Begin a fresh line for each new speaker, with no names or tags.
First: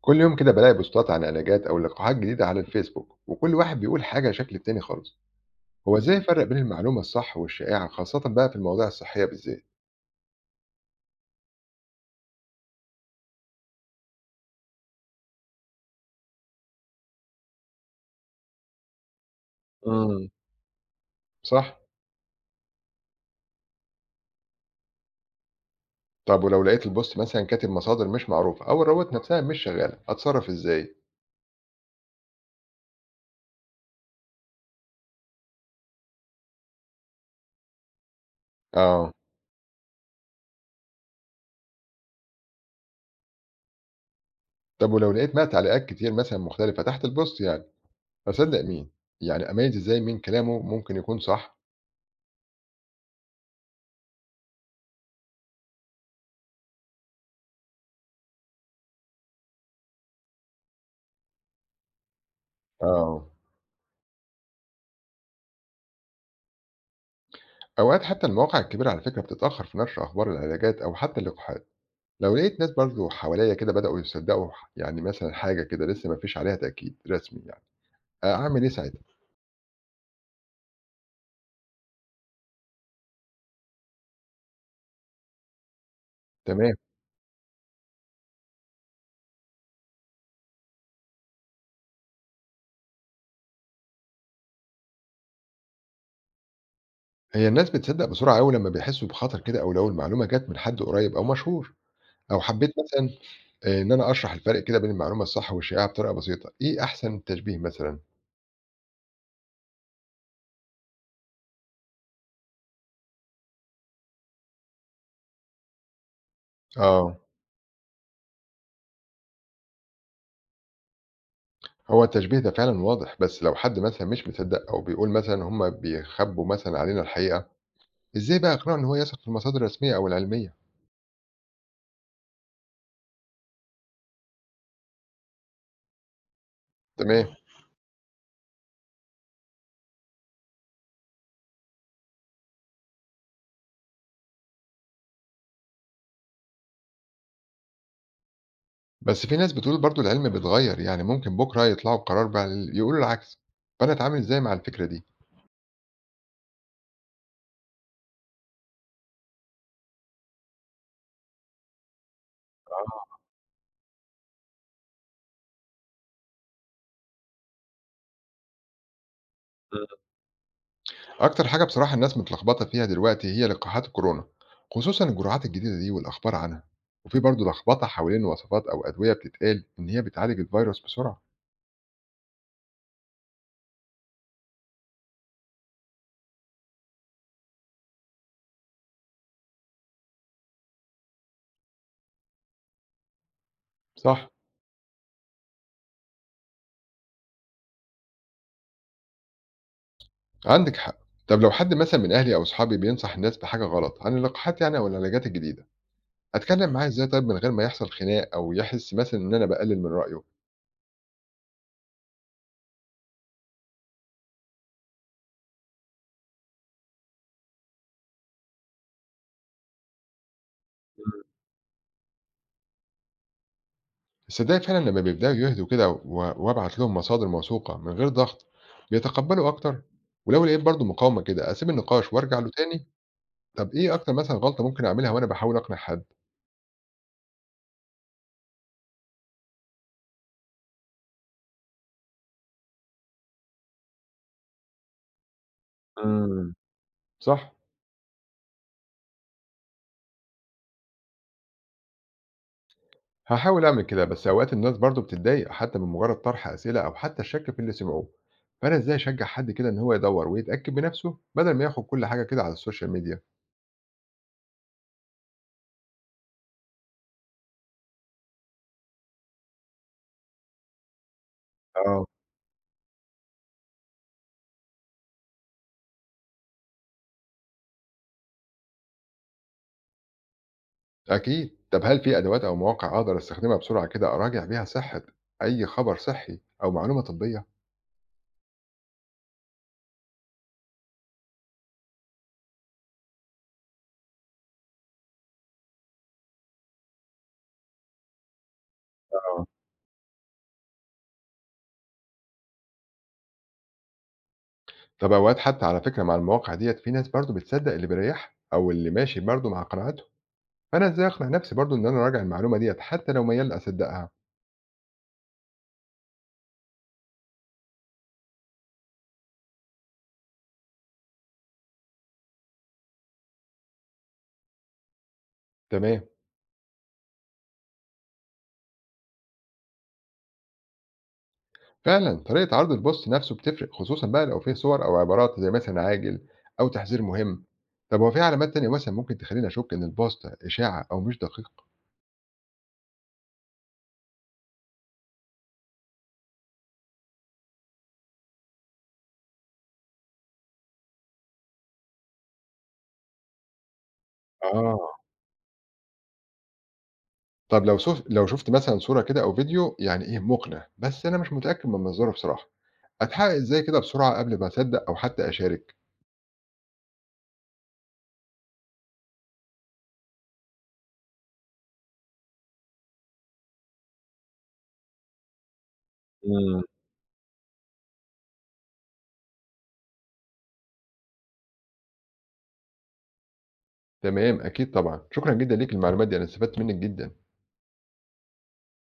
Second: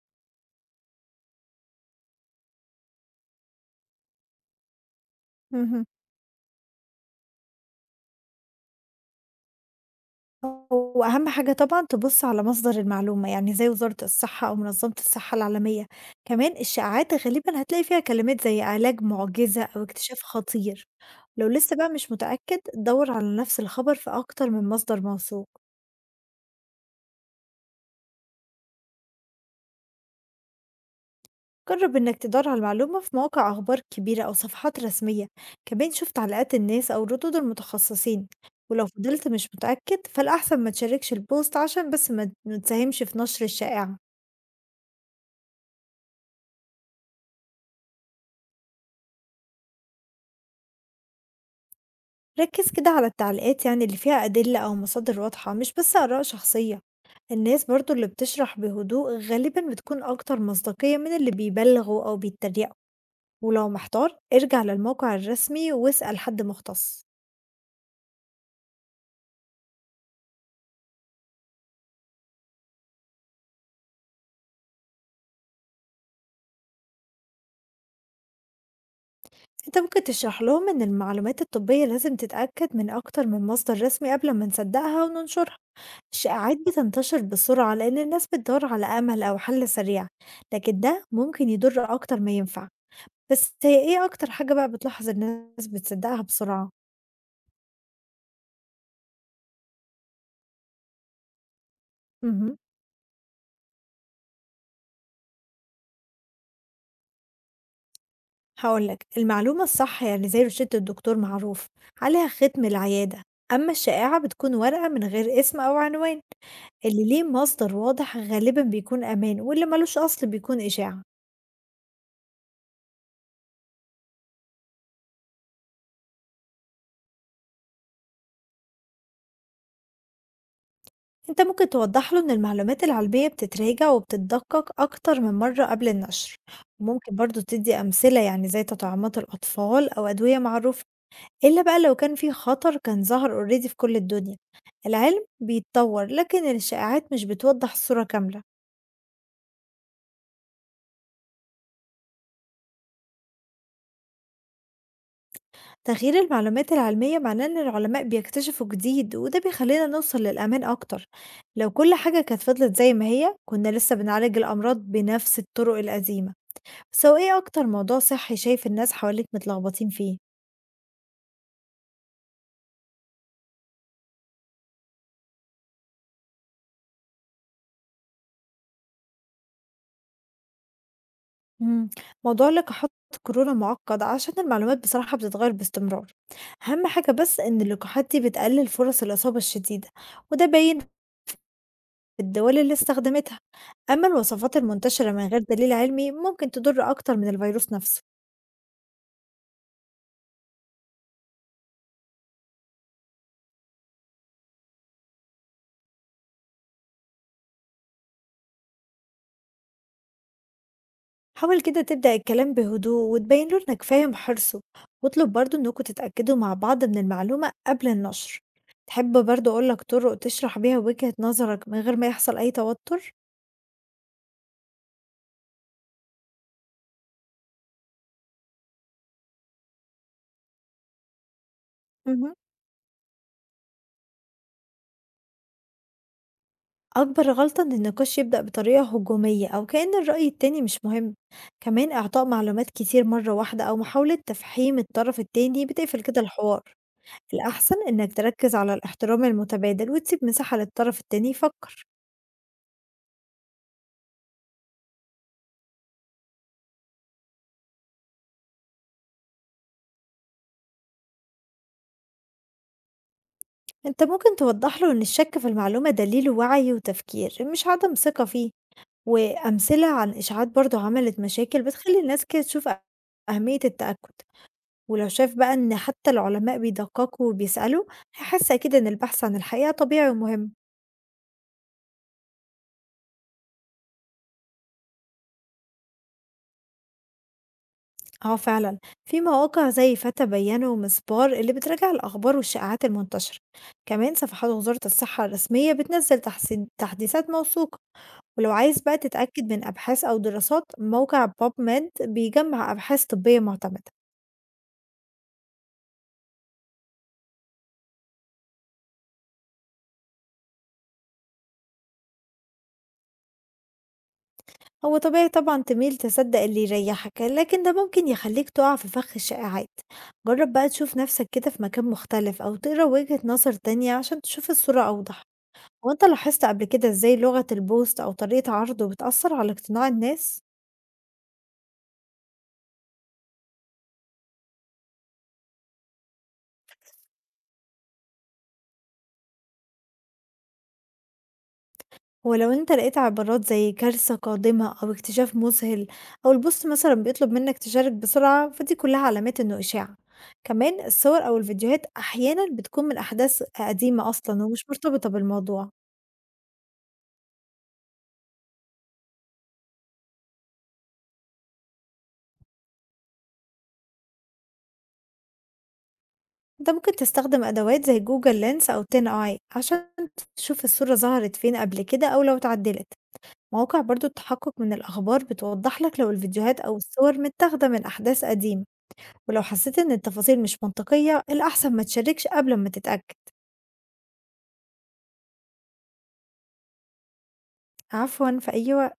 كل يوم كده بلاقي بوستات عن علاجات أو لقاحات جديدة على الفيسبوك، وكل واحد بيقول حاجة شكل التاني خالص.
اهم.
هو إزاي أفرق بين المعلومة الصح والشائعة، خاصة بقى في المواضيع الصحية بالذات؟
هو أهم حاجة طبعًا تبُص على مصدر المعلومة، يعني زي وزارة الصحة أو منظمة الصحة العالمية، كمان الشائعات غالبًا هتلاقي فيها كلمات زي علاج معجزة أو اكتشاف
امم
خطير، لو لسه
صح؟
بقى مش متأكد دَوّر على نفس الخبر في أكتر من مصدر موثوق،
طب ولو لقيت البوست مثلا كاتب مصادر مش معروفة أو الروابط نفسها مش شغالة، أتصرف إزاي؟
جرّب إنك تدوّر على المعلومة في مواقع أخبار كبيرة أو صفحات رسمية، كمان شوف تعليقات الناس أو ردود المتخصصين، ولو
آه.
فضلت مش متأكد فالأحسن ما تشاركش الpost عشان بس ما تساهمش في نشر الشائعة.
طب ولو لقيت بقى تعليقات كتير مثلا مختلفة تحت البوست، يعني أصدق مين؟ يعني أميز إزاي مين كلامه ممكن يكون صح؟
ركز كده على التعليقات يعني اللي فيها أدلة أو مصادر واضحة مش بس آراء شخصية. الناس برضو اللي بتشرح بهدوء غالبا بتكون أكتر مصداقية من اللي بيبلغوا أو بيتريقوا.
آه.
ولو محتار ارجع للموقع الرسمي واسأل حد مختص.
أوقات حتى المواقع الكبيرة على فكرة بتتأخر في نشر أخبار العلاجات أو حتى اللقاحات. لو لقيت ناس برضه حواليّا كده بدأوا يصدّقوا يعني مثلًا حاجة كده لسه ما فيش عليها تأكيد رسمي يعني، أعمل إيه ساعتها؟
انت ممكن تشرح لهم ان المعلومات الطبية لازم تتأكد من أكتر من مصدر رسمي قبل ما نصدقها وننشرها. الشائعات
تمام.
بتنتشر بسرعة لأن الناس بتدور على أمل أو حل سريع، لكن ده ممكن يضر أكتر ما ينفع. بس هي إيه أكتر حاجة بقى بتلاحظ الناس بتصدّقها بسرعة؟
هي الناس بتصدّق بسرعة أوي لمّا بيحسّوا بخطر كده، أو لو المعلومة جات من حد قريّب أو مشهور، أو
اهم.
حبّيت مثلًا إن أنا أشرح الفرق كده بين المعلومة الصح والشائعة بطريقة بسيطة، إيه أحسن تشبيه مثلًا؟
هاقول لك، المعلومة الصح يعني زي روشتة الدكتور معروف، عليها ختم العيادة، أمّا الشائعة بتكون ورقة من غير اسم أو عنوان، اللي
آه.
ليه مصدر واضح غالبًا بيكون أمان واللي مالوش أصل بيكون إشاعة.
هو التشبيه ده فعلًا واضح، بس لو حد مثلًا مش مصدّق أو بيقول مثلًا هُم بيخبّوا مثلًا علينا الحقيقة، إزاي بقى أقنعه إن هو يثق في المصادر الرسمية أو العلمية؟
أنت ممكن توضّح له إن المعلومات العلمية بتتراجع وبتتدقق أكتر من مرّة قبل النشر، وممكن
تمام.
برضه تدّي أمثلة يعني زي تطعيمات الأطفال أو أدوية معروفة. إلا بقى لو كان في خطر كان ظهر already في كل الدنيا. العلم بيتطور لكن الشائعات مش بتوضح الصورة كاملة.
بس في ناس بتقول برضو العلم بيتغير، يعني ممكن بُكرة يطلعوا بقرار بقى ال يقولوا العكس، فأنا أتعامل إزاي مع الفكرة دي؟
تغيير المعلومات العلمية معناه إن العلماء بيكتشفوا جديد وده بيخلينا نوصل للأمان أكتر. لو كل حاجة كانت فضلت زي ما
آه.
هي كنا لسه بنعالج الأمراض بنفس الطرق القديمة. بس هو إيه أكتر موضوع صحي شايف الناس حواليك متلخبطين
إمم.
فيه؟
أكتر حاجة بصراحة الناس متلخبطة فيها دلوقتي هي لقاحات الكورونا، خصوصًا الجرعات الجديدة دي والأخبار عنها، وفي برضو لخبطة حوالين وصفات أو أدوية بتتقال إن هي بتعالج الفيروس بسرعة.
إمم، موضوع لقاحات كورونا معقد عشان المعلومات بصراحة بتتغير باستمرار، أهم حاجة بس إن اللقاحات دي بتقلل فرص الإصابة الشديدة، وده باين في الدول اللي استخدمتها، أما
صح.
الوصفات المنتشرة من غير دليل علمي ممكن تضر أكتر من الفيروس نفسه.
عندِك حق. طب لو حد مثلًا من أهلي أو أصحابي بينصح الناس بحاجة غلط عن اللقاحات يعني أو العلاجات الجديدة، أتكلم معاه إزاي طيب من غير ما يحصل خناق أو يحس مثلًا إن أنا باقلل من رأيه؟
حاول كده تبدأ الكلام بهدوء وتبين له إنك فاهم حرصه، واطلب برضه إنكم تتأكدوا مع بعض من المعلومة قبل النشر. تحب برضه أقول لك طرق تشرح بيها وجهة نظرك من غير ما يحصل أي توتر؟
الصدايق فعلا لما بيبدأوا يهدوا كده وابعت لهم مصادر موثوقة من غير ضغط بيتقبلوا أكتر. ولو لقيت برضو مقاومة كده أسيب النقاش
اهم.
وأرجع له تاني. طب إيه أكتر مثلا غلطة ممكن أعملها وأنا بحاول أقنع حد؟
أكبر غلطة إن النقاش يبدأ بطريقة هجومية أو كأن الرأي التاني مش مهم. كمان إعطاء معلومات كتير مرة واحدة أو محاولة تفحيم الطرف التاني بتقفل كده
امم
الحوار.
صح.
الأحسن إنك تركز على الاحترام المتبادل وتسيب مساحة للطرف التاني يفكر.
هحاول أعمل كده، بس أوقات الناس برضو بتتضايق حتى من مجرد طرح أسئلة أو حتى الشك في اللي سمعوه، فأنا إزاي أشجع حد كده إن هو يدور ويتأكد بنفسه بدل ما ياخد كل حاجة كده على السوشيال ميديا؟
أنت ممكن توضح له إن الشك في المعلومة دليل وعي وتفكير مش عدم ثقة فيه، وأمثلة عن إشاعات برضو عملت مشاكل بتخلي الناس كده تشوف أهمية التأكد. ولو شاف بقى إن حتى العلماء بيدققوا وبيسألوا هيحس أكيد إن البحث عن الحقيقة طبيعي ومهم.
أكيد. طب هل في أدوات أو مواقع أقدر أستخدمها بسرعة كده أراجع بيها صحة أي خبر صحي أو معلومة طبية؟
اه فعلا، في مواقع زي فتى بيانة ومسبار اللي بتراجع الأخبار والشائعات المنتشرة. كمان صفحات وزارة الصحة الرسمية بتنزل تحسين تحديثات موثوقة. ولو عايز بقى
آه.
تتأكد من أبحاث أو دراسات موقع باب ميد بيجمع أبحاث طبية معتمدة.
طب أوقات حتى على فكرة مع المواقع ديّة في ناس برضه بتصدق اللي بيريحها أو اللي ماشي برضه مع قناعاتهم، فأنا إزاي أقنع نفسي برضه إن أنا أراجع المعلومة ديّة حتى لو ميال أصدقها؟
هو طبيعي طبعًا تميل تصدّق اللي يريحك، لكن ده ممكن يخلّيك تُقع في فخ الشائعات، جرّب بقى تشوف نَفْسك كده في مكان مختلف أو تقرا وجهة نظر تانية عشان تشوف الصورة أوضح. هو
تمام.
أنت لاحظت قبل كده إزاي لغة الpost أو طريقة عرضه بتأثّر على اقتناع الناس؟
فعلًا طريقة عرض البوست نفسه بتفرق، خصوصًا بقى لو فيه صور أو عبارات زي مثلًا عاجل أو تحذير مهم. طب هو في علامات تانية مثلًا ممكن تخليني أشك إن البوست إشاعة أو مش دقيق؟
ولو أنت لقيت عبارات زي كارثة قادمة أو اكتشاف مذهل أو الpost مثلًا بيطلب منّك تشارك بسرعة، فدي كُلّها علامات إنه إشاعة، كمان الصور أو الفيديوهات أحيانًا بتكون من أحداث قديمة أصلًا ومش
آه.
مرتبطة بالموضوع.
طب لو سوف لو شُفت مثلًا صورة كده أو فيديو يعني إيه مُقنع، بس أنا مش متأكد من مصدره بصراحة، أتحقق إزاي كده بسرعة قبل ما أصدّق أو حتى أشارك؟
أنت ممكن تستخدم أدوات زي جوجل لينس أو تين آي عشان تشوف الصورة ظهرت فين قبل كده أو لو اتعدلت. مواقع برضو التحقق من الأخبار بتوضح لك لو الفيديوهات
إمم.
أو الصور متاخدة من أحداث قديمة. ولو حسيت إن التفاصيل مش منطقية الأحسن ما تشاركش قبل ما تتأكد.
تمام، أكيد طبعًا، شكرًا جدًا ليك المعلومات دي، أنا استفدت منِّك جدًا.
عفوا، في أي وقت.